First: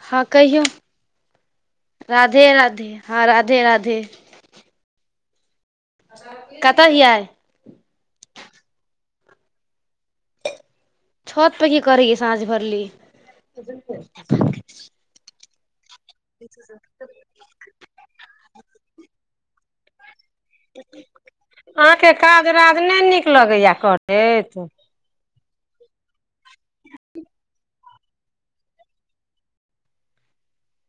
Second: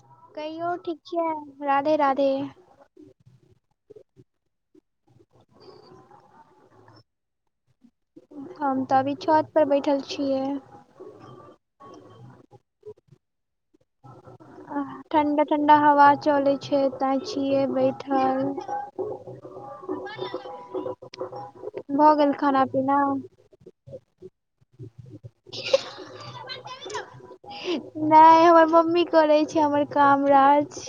हँ कहियौ कहिऔ ठीक छियै राधे राधे। हँ राधे राधे। कतऽ हियै। हम तऽ अभी छऽत पर बैठल छियै। छऽत पर कि करैए साँझ भरली। ठंडा-ठंडा हवा चलै छै तें छियै बैठल। बल्ला द दे। अहाँके काज राज पीना नहि नीक लगैया करैत। [inaudible] नै हमर मम्मी करै छै हमर काम राज।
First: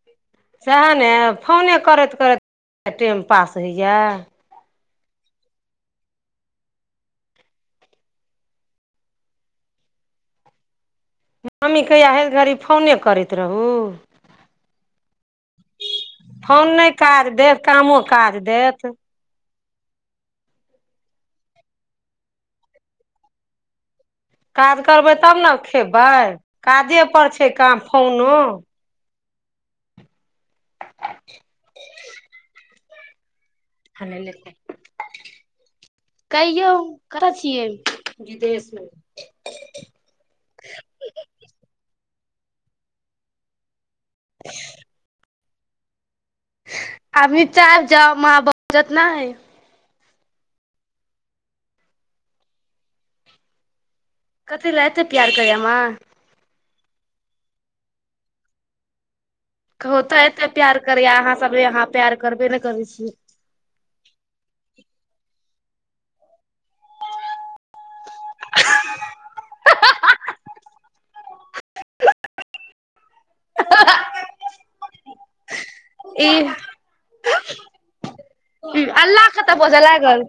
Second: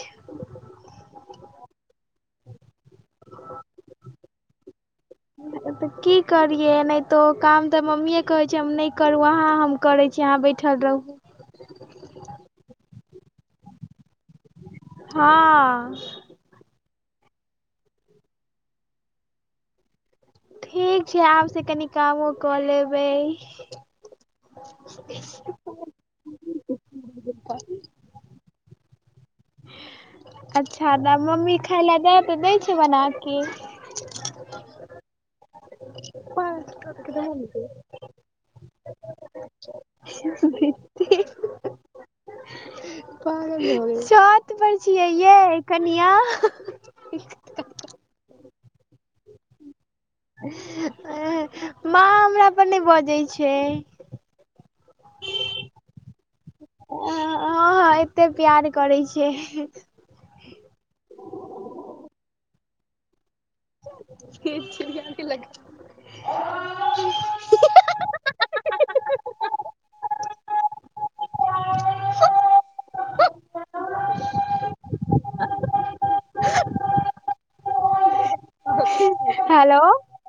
सैहा ने फोने करैत करैत टेम पास होइया। हिप्पऽऽऽ। त की करिय नहि तऽ ओ काम तऽ मम्मीए कहै छै हम नहि करू अहाँ हम करै छी अहाँ बैठल रहु। मम्मी कहिया हर घड़ी फोने करैत रहू। हाँ। फोन नहि काज देत कामो काज देत। ठीक छै, आब से कनि कामो कऽ लेबै। काज करबै तब न खेबै, काजे पर छै काम फोनो। अच्छा तऽ मम्मी खाय लै द तऽ दै छै बना के। कहियौ कतऽ छियै। बिदेश मे। खीस भिह। [unintelligible] पागल भ गेलै, छत पर छियै यै कनिया। अभी चाह जाओ माँ बाजत नै। इह माँ हमरा पर नै बजै छै। कत्ते ले, अते प्यार करैये माँ। अ हँ हँ एत्ते प्यार करै छै। ओ तै एत्ते प्यार करैय अहाँ सब अहाँ प्यार करबे नै करै छियै। खी चिड़िया ने लग। [unintelligible] अह हहाऽ। [unintelligible] ई अल्ला कतऽ हेलो बजऽ लागल।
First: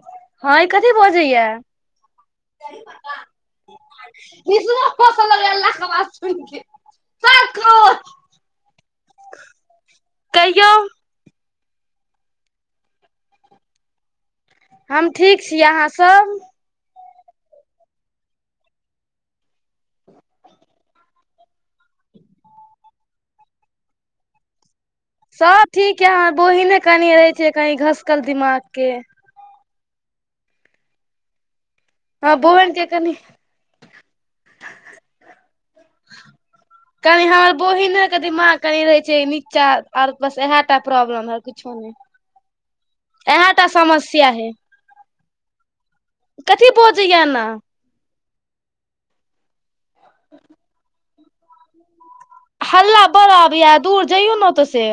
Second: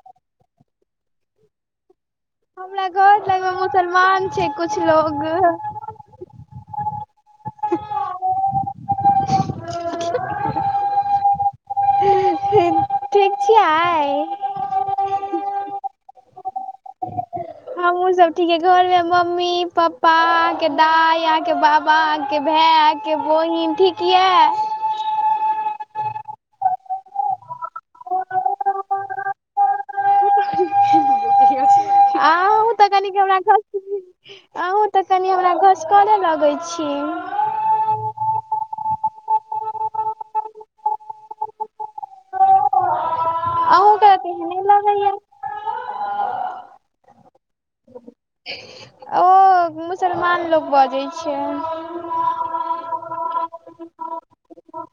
है कथी बजैये। हमरा घर लगमे मुसलमान छै कुछ इसरो लोग। हंसऽ लगलै अल्ला के बात पर। [unintelligible] सात करोड़। कहियौ। अखन ठिक छियै। हम ठीक छी अहाँ सब। हमहुँ सब ठीके, घरमे मम्मी पप्पा अहांँके दाय, अहाँ के बाबा, अहांँके भाइ अहां के बहिन ठीक यै? सब ठीक यै, हमर बहिने कनि रहै छै क‌नि घसकल दिमाग के। हँ अहुं बहिन के तऽ कनि कनिक हमरा घस अहूँ तऽ कनि हमरा घसकले लगै छी। कनि हमर बहिने के दिमाग कनि रहै छै नीचा आर बस इहे टा प्रॉब्लम है आर कुछो नै। इहे टा अहूँके समस्या हइ। तेहने लगैया कथि बजैये एना। ओ मुसलमान लोक बजै छै। हल्ला बड़ आबैये दूर जइयौ न तऽ से।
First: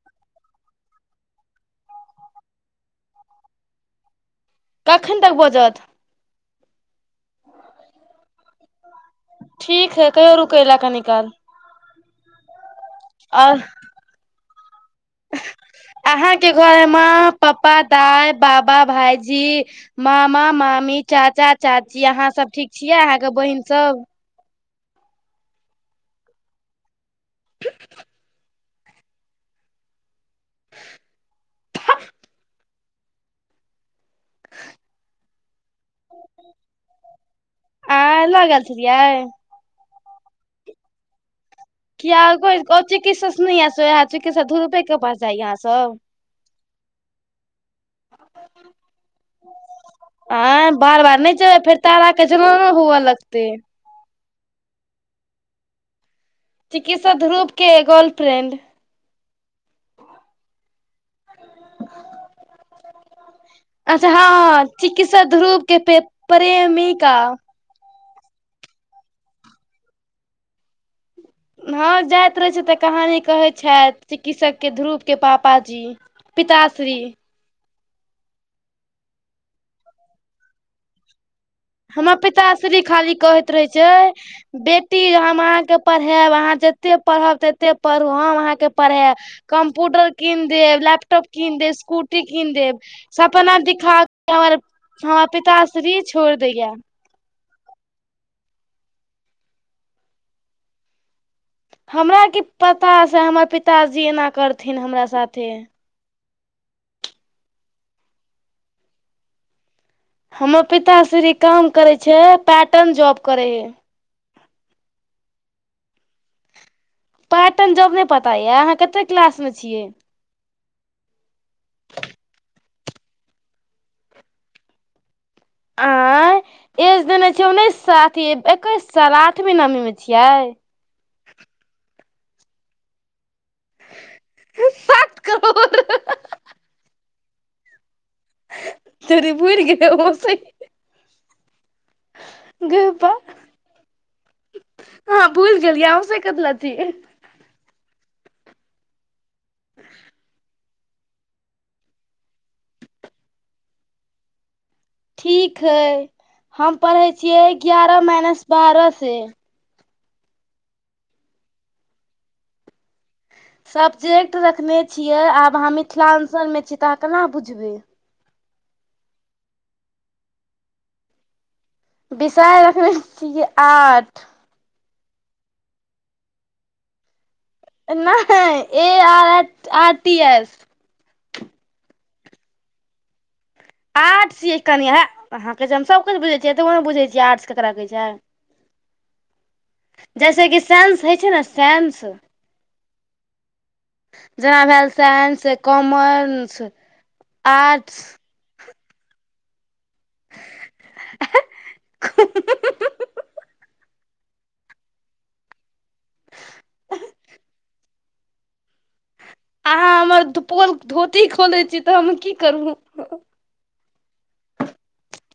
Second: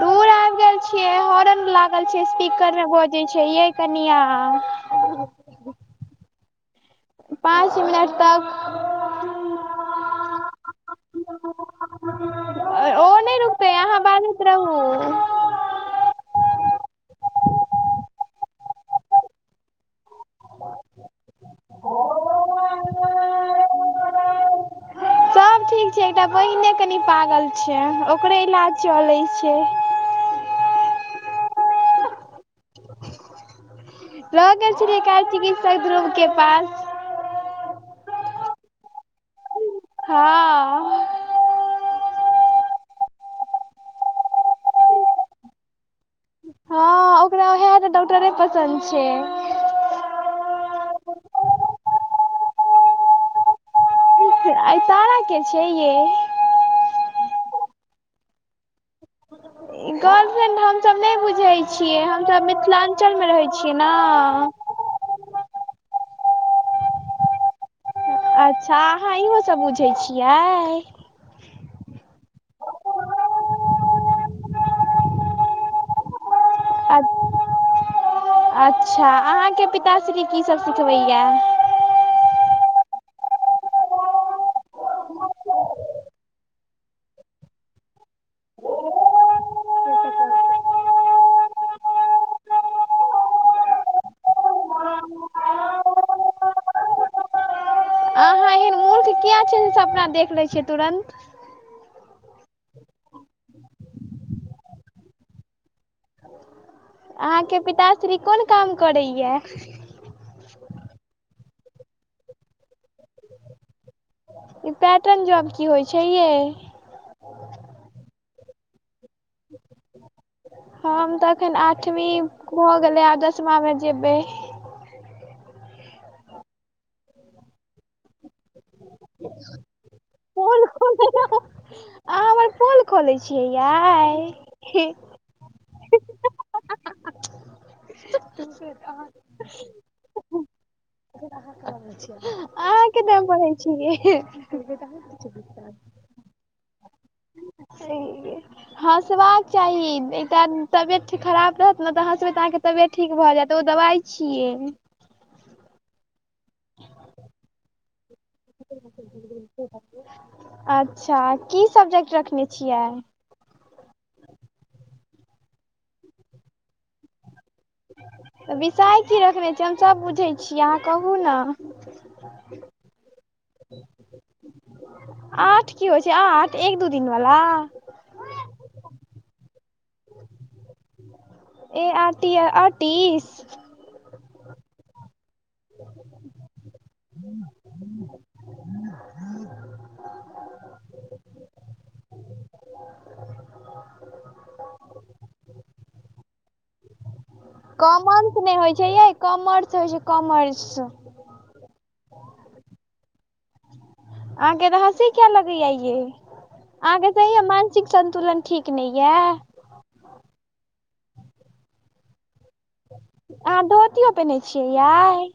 दूर आबि गेल छियै हॉर्न लागल छै, स्पीकरमे बजै छै यै कनिया। कखैन तक बाजत। पाँच मिनट तक। ठीक छै, कहियो रुकै ले कनि काल। आह। अहाॅं बाजैत रहू। अहाँके घर मे माॅं, पप्पा, दाइ, बाबा भायजी मामा-मामी, चाचा-चाचा, अहाँ सब ठीक छियै, अहाँके बहिन सब। रहू सब ठीक एकटा बहिने कनि पागल छै, ओकरे इलाज चलै छै। [inaudible] लऽ गेल छलिये काल्हि चिकित्सक ध्रुव के पास आंय लऽ गेल छलियै? हाॅं। किया और चिकित्सक नहि ये, चिकित्सक ध्रुव के पास जाइ ये अहां सब। हाॅं ओकरा उएहटा डॉक्टरे पसन्द छै। आंय बार-बार नहि जेबै फेर तारा के जलन हुए लगते। ठीक छै, एहि तारा। के छिये ये। चिकित्सक ध्रूव के गर्लफ्रेंड। गर्लफ्रेंड हम सब नहि बुझे छिये, हम-सब मिथिलांचल मे रहे अच्छा हाॅं -हाॅं चिकित्सा ध्रुव के प्रे- प्रेमीका। अच्छा, अहाँ इहो सब बुझैत छियै। हाॅं जाइत रहै छै, तऽ कहानी कहै छैथ, चिकित्सक ध्रुवके पापाजी। पिताश्री। अच्छा, अहाँके पिताश्री की सब सिखबैया। हमर पिताश्री खाली कहैत रहै छै बेटी हम अहाँके पढ़ायब, अहाँ जते पढ़ब तते पढ़ू हम अहाँके पढ़ायब। कम्प्यूटर कीन देब, लैपटॉप कीन देब, स्कूटी कीन देब। सपना दिखाके हमर-हमर पिताश्री छोड़ दैया। अहाँ एहन मूर्ख किया छियै से सब अपना देख लै छियै तुरन्त। हमरा की पता से हमर पिताजी ऐना करथिन हमरा साथे। अहाँके पिताश्री कोन काम करैया। हमर पिताश्री काम करै छै, पाटन जॉब करै है। ई पैटर्न जॉब की होइ छै, ये। पार्टटाइम जॉब नहि पता यऽ, अहाँ कतेक क्लास में छियै। हम तऽ एखन आठवीं भ गेलै आब दसमा मे जेबै। आंय एज देने छिये उन्नैस साल अथी एकैस साल आठवी नमी मे छियै। पोल खोलै अहाँ हमर पोल खोले छियै यऽ। क कर और [inaudible] छोड़ी भूरि गेले हंसैया। अहाँ गै कत्ते बा में पढ़ै छियै। भूल गेलियै हंसे कथिलैय छीयै। हँसबाक चाही एकटा तबियत खराब रहत ने, तऽ हंसबे अहाँके तऽ तबियत ठीक भऽ जायत, ओ दबाइ छियै। ठीक हइ, हम पढ़ै छियै ग्यारह माइनस बारह से। अच्छा की सब्जेक्ट रखने छियै। सब्जेक्ट रखने छियै, आब अहाँ मिथिलाञ्चल में छी तऽ अहाँ केना बुझबै। विषय की रखने छियै, हम सभ बुझै छियै अहाँ कहू ने। बिषय रखने छियै आर्ट। आठ की होइ छै, आठ एक -दू दिन बला। नै A- R- R T- S. A - R -T -I आटीटीस। आर्ट्स छियै कनि है, अहाँ कहै हम सभकछु बुझैत छियै, एतबो ने बुझैत छिय आर्ट्स केकरा कहै छै। जैसे कि सैन्स होइ छै ने सैन्स जेना भेल साइंस कॉमन्स कॉमन्स नहि होइत छै यै, कॉमर्स होइ छै कॉमर्स। [unintelligible] अहाँके एते हंसी कियाा लगैया ये। अहाँके बुझाए या मानसिक संन्तुलन ठीक नहि यऽ। अहाँ हमर दु पोल धोती खोलै छी तऽ हम की करू? अहाँ धोतियो पेन्है छियै यै?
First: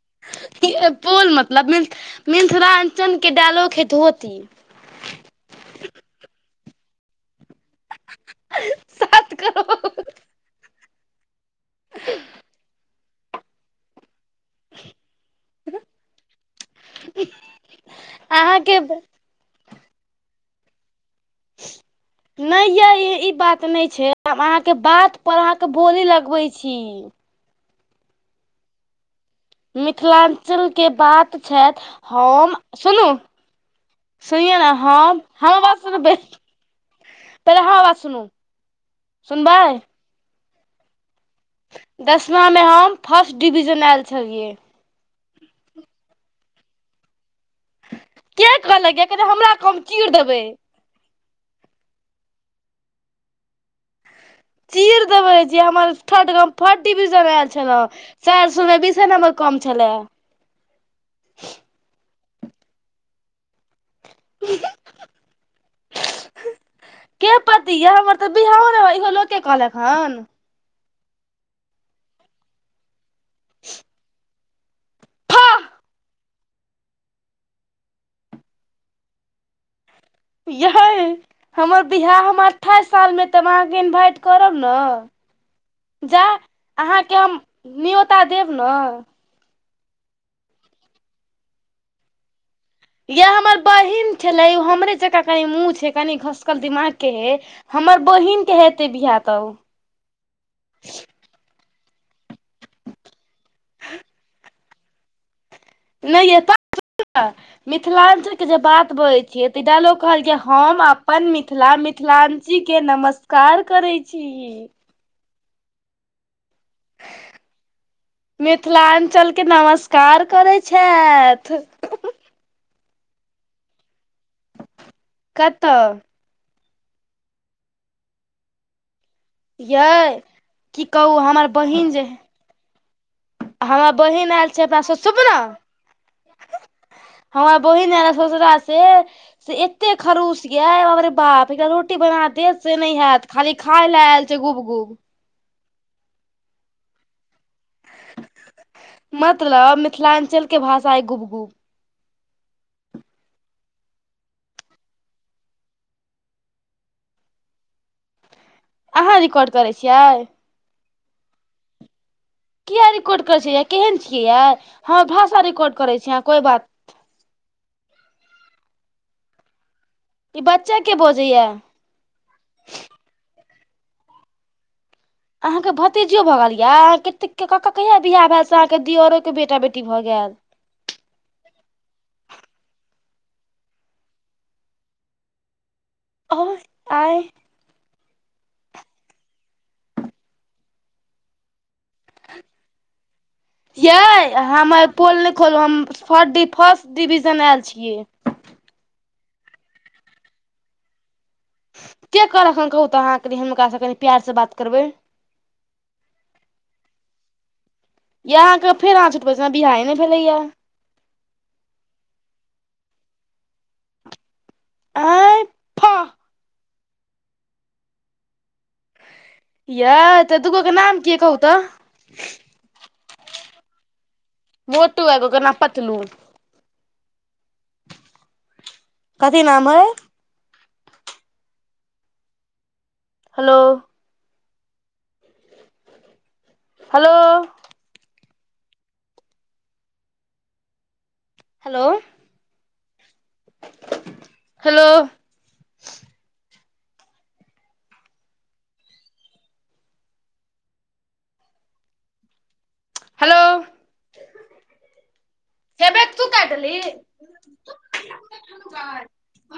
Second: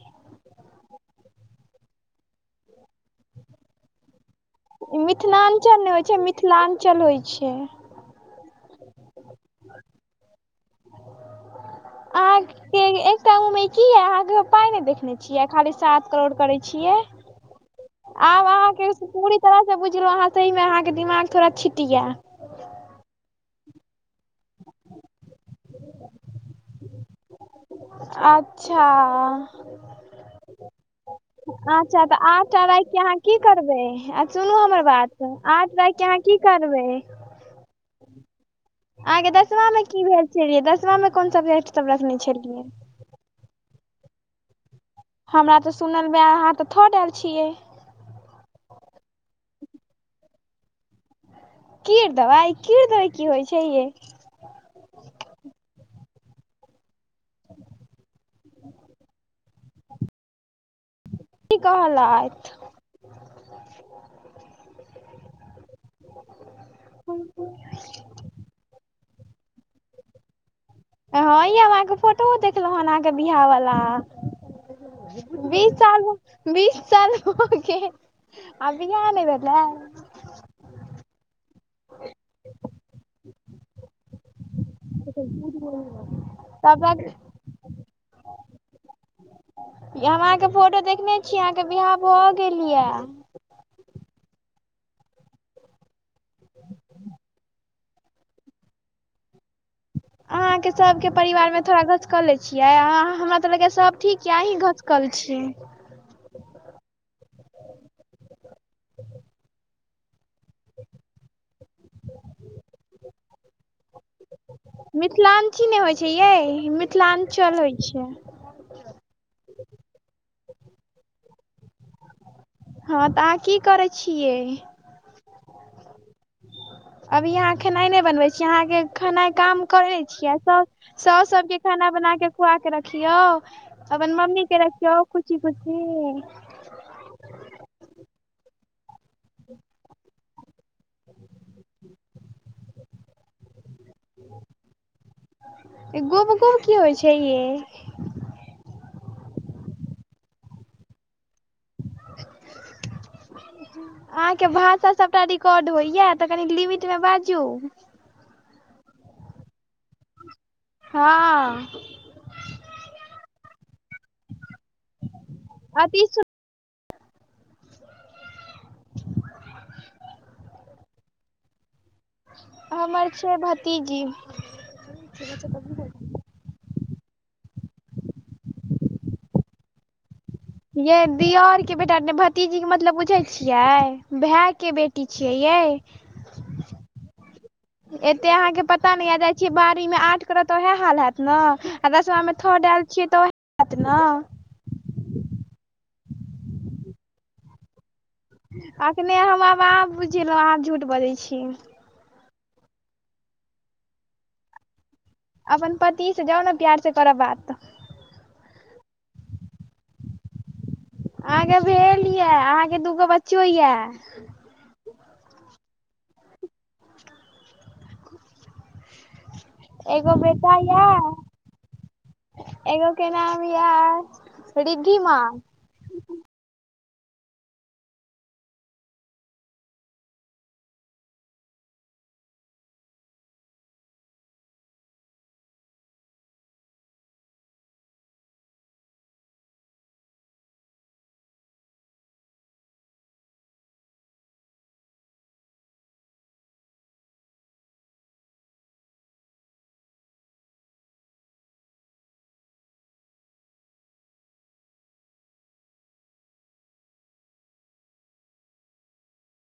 हे यै पोल मतलब मिथ मिल्थलाञ्चल के डायलोग हइ धोती। मिल्थलाञ्चल नै होइत छै मिथिलाञ्चल होइ छै। [unintelligible] सात करो अहाँके एकटा उमे की यै अहाँके? हाँ नै देखने छियै, खाली सात करोड़ करै छियै। आब अहाँ अहाँके के से पुरी त रह सं बुझि गेलहुं अहाँ, सही मे अहाँके दिमाग थोड़ा छिट या। नै यै ई बात नै छै। हम अहाँके बात पर अहाँके बोली लगबै छी। अच्छा। मिथिलाञ्चलके बात छथि अच्छा तऽ आठ हम टा राखि के सुनू अहाँ की करबै आ सुनू सुनियौ ने हमर बात हम हमर आठ बात राखि के सुनबै, अहाँ की करबै पहिले हमर बात सुनू अहाँके सुनबै दसमामे की भेल छलियै। दसमामे कोन सब्जेक्ट सब रखने दसमा मे छलियै? हम फर्स्ट डिवीजन आएल छलियै। हमरा तऽ सुनलमे आएल, अहाँ तऽ थर्ड आएल छियै। के कहलक? यै कने हमरा कहब हम चीर देबै। कीर देबै, कीर देब की होइ छै यै। चीर देबय जे हमर थर्ड क हम फट डिवीज़न आएल छलय। चार समें बीसे नंबर कम छला। ई कहलैथ? [inaudible] [unintelligible] के पत इहा पर तऽ बिहाओ नै होइ, इहो लोके कहलैथ हन हँ यै हम अहाँके फोटोहो देखलौं हन, अहाँके बिहा बला फा [unintelligible] बीस साल भ, बीस साल भ गेल आ बिहा नै भेला यै [inaudible] हमर बिहा हम अठाइस सालमे त हम अहाँके इन्वाइट करब न [inaudible] जा तब तक अहाँके हम न्योता देब न [inaudible] यै हम अहाँके फोटो देखने छी, अहाँके बिहा भऽ गेल या। यै हमर बहिन छलै, ओ हमरे जकाँ कनी मुँह छै कनी घसकल दिमाग के हइ। हमर बहिन के हेतै बिहा तऽ अहाँके सबके परिवारमे थोड़ा घसकले छियै आ अहाँ हमरा तऽ लगैया सब ठीक या अहीँ घसकल छी। नै यै [unintelligible] मिथिलाञ्चलके जे बात बजै छियै तऽ ई डायलोग कहलकै हम अपन मिथिला मिथिलाञ्चीके नमस्कार करै छी। मिथिलाञ्ची नै होइ छै यै मिथिलाञ्चल होइ छै। मिथिलाञ्चलके नमस्कार करै छथि। हँ तऽ अहाँ की करै छियै? कत? अभी अहाँ खेनाइ नै बनबै छी अहाँके खनाइ काम करै यै छियै, सब की कहू साउस हमर सबके खाना बहिन जे बनाके खुआके रखियौ। हमर अपन बहिन आयल मम्मीके छै अपना रखियौ स सुनू खुशी खुशी। हमर बहिन आएला सौसरा से से एतेक खड़ूस यै बाप रे बाप, एकटा रोटी बना देत से नै हैत। खाली खाइले ऐल छै गुब गुब। ई गुब गुब की होइ छै यै। मतलब मिथिलांञ्चल के भाषा ए गुब-गुब। [unintelligible] अहाँके भाषा सबटा रिकॉर्ड होइया तऽ कनि लिमिट मे बाजू। अहाँ रिकॉर्ड करय छियै? हां। किए रिकॉर्ड करे छीयै यै? केहेन छियै यै? हमर भाषा रिकॉर्ड करे अति छीयै अहाँ कोई बात ई बच्चा के बजैया? हमर छीयै भतीजी। अहाँके भतीज यौ भऽ गेल यै अहाँ कतेक के [unintelligible] कहिया बियाह भेल से अहाँके दियरो के बेटा-बेटी भऽ गेल। यै दियर के बेटा नै भतीजी के मतलब बूझै छिये? भै के बेट टी छियै यै। औ ए उं एते अहाँ के पता नै यै जाय छीेयै बारवीं में आठ करत त उहै हाल हैत नै आ दसवा में थर्ड ऐल छीये तऽ ओहे यै हमर पोल नै खोलू हम फड डी फर्स्ट डिविजन ऐल छियै। अखने हम आब अहाँ बुझ गेलो अहाँ झूठ बजै छीयै। के कहलक अहां कहू तऽ अहाँ कनि हुनका से कनि प्यार से बात करबै। अपन पति से जाउ नै प्यार से करब बात। या अहाँके फेर अहाँ झुठ बजे छीये, हमर बियाहे नै भेलै यै। अहाँके भेल यै, अहाँके दूगो बच्चो यै। आइ फह [inaudible] यै एगो तऽ बेटा दुगो के ये नाम की यै कहू तऽ। एगो के नाम यै मोटू एगो के नाम पतलू। कथी नाम ऐ? Hello. Hello. Hello. Hello. Hello आ छै [inaudible] [unintelligible] तू काइट देलही [inaudible]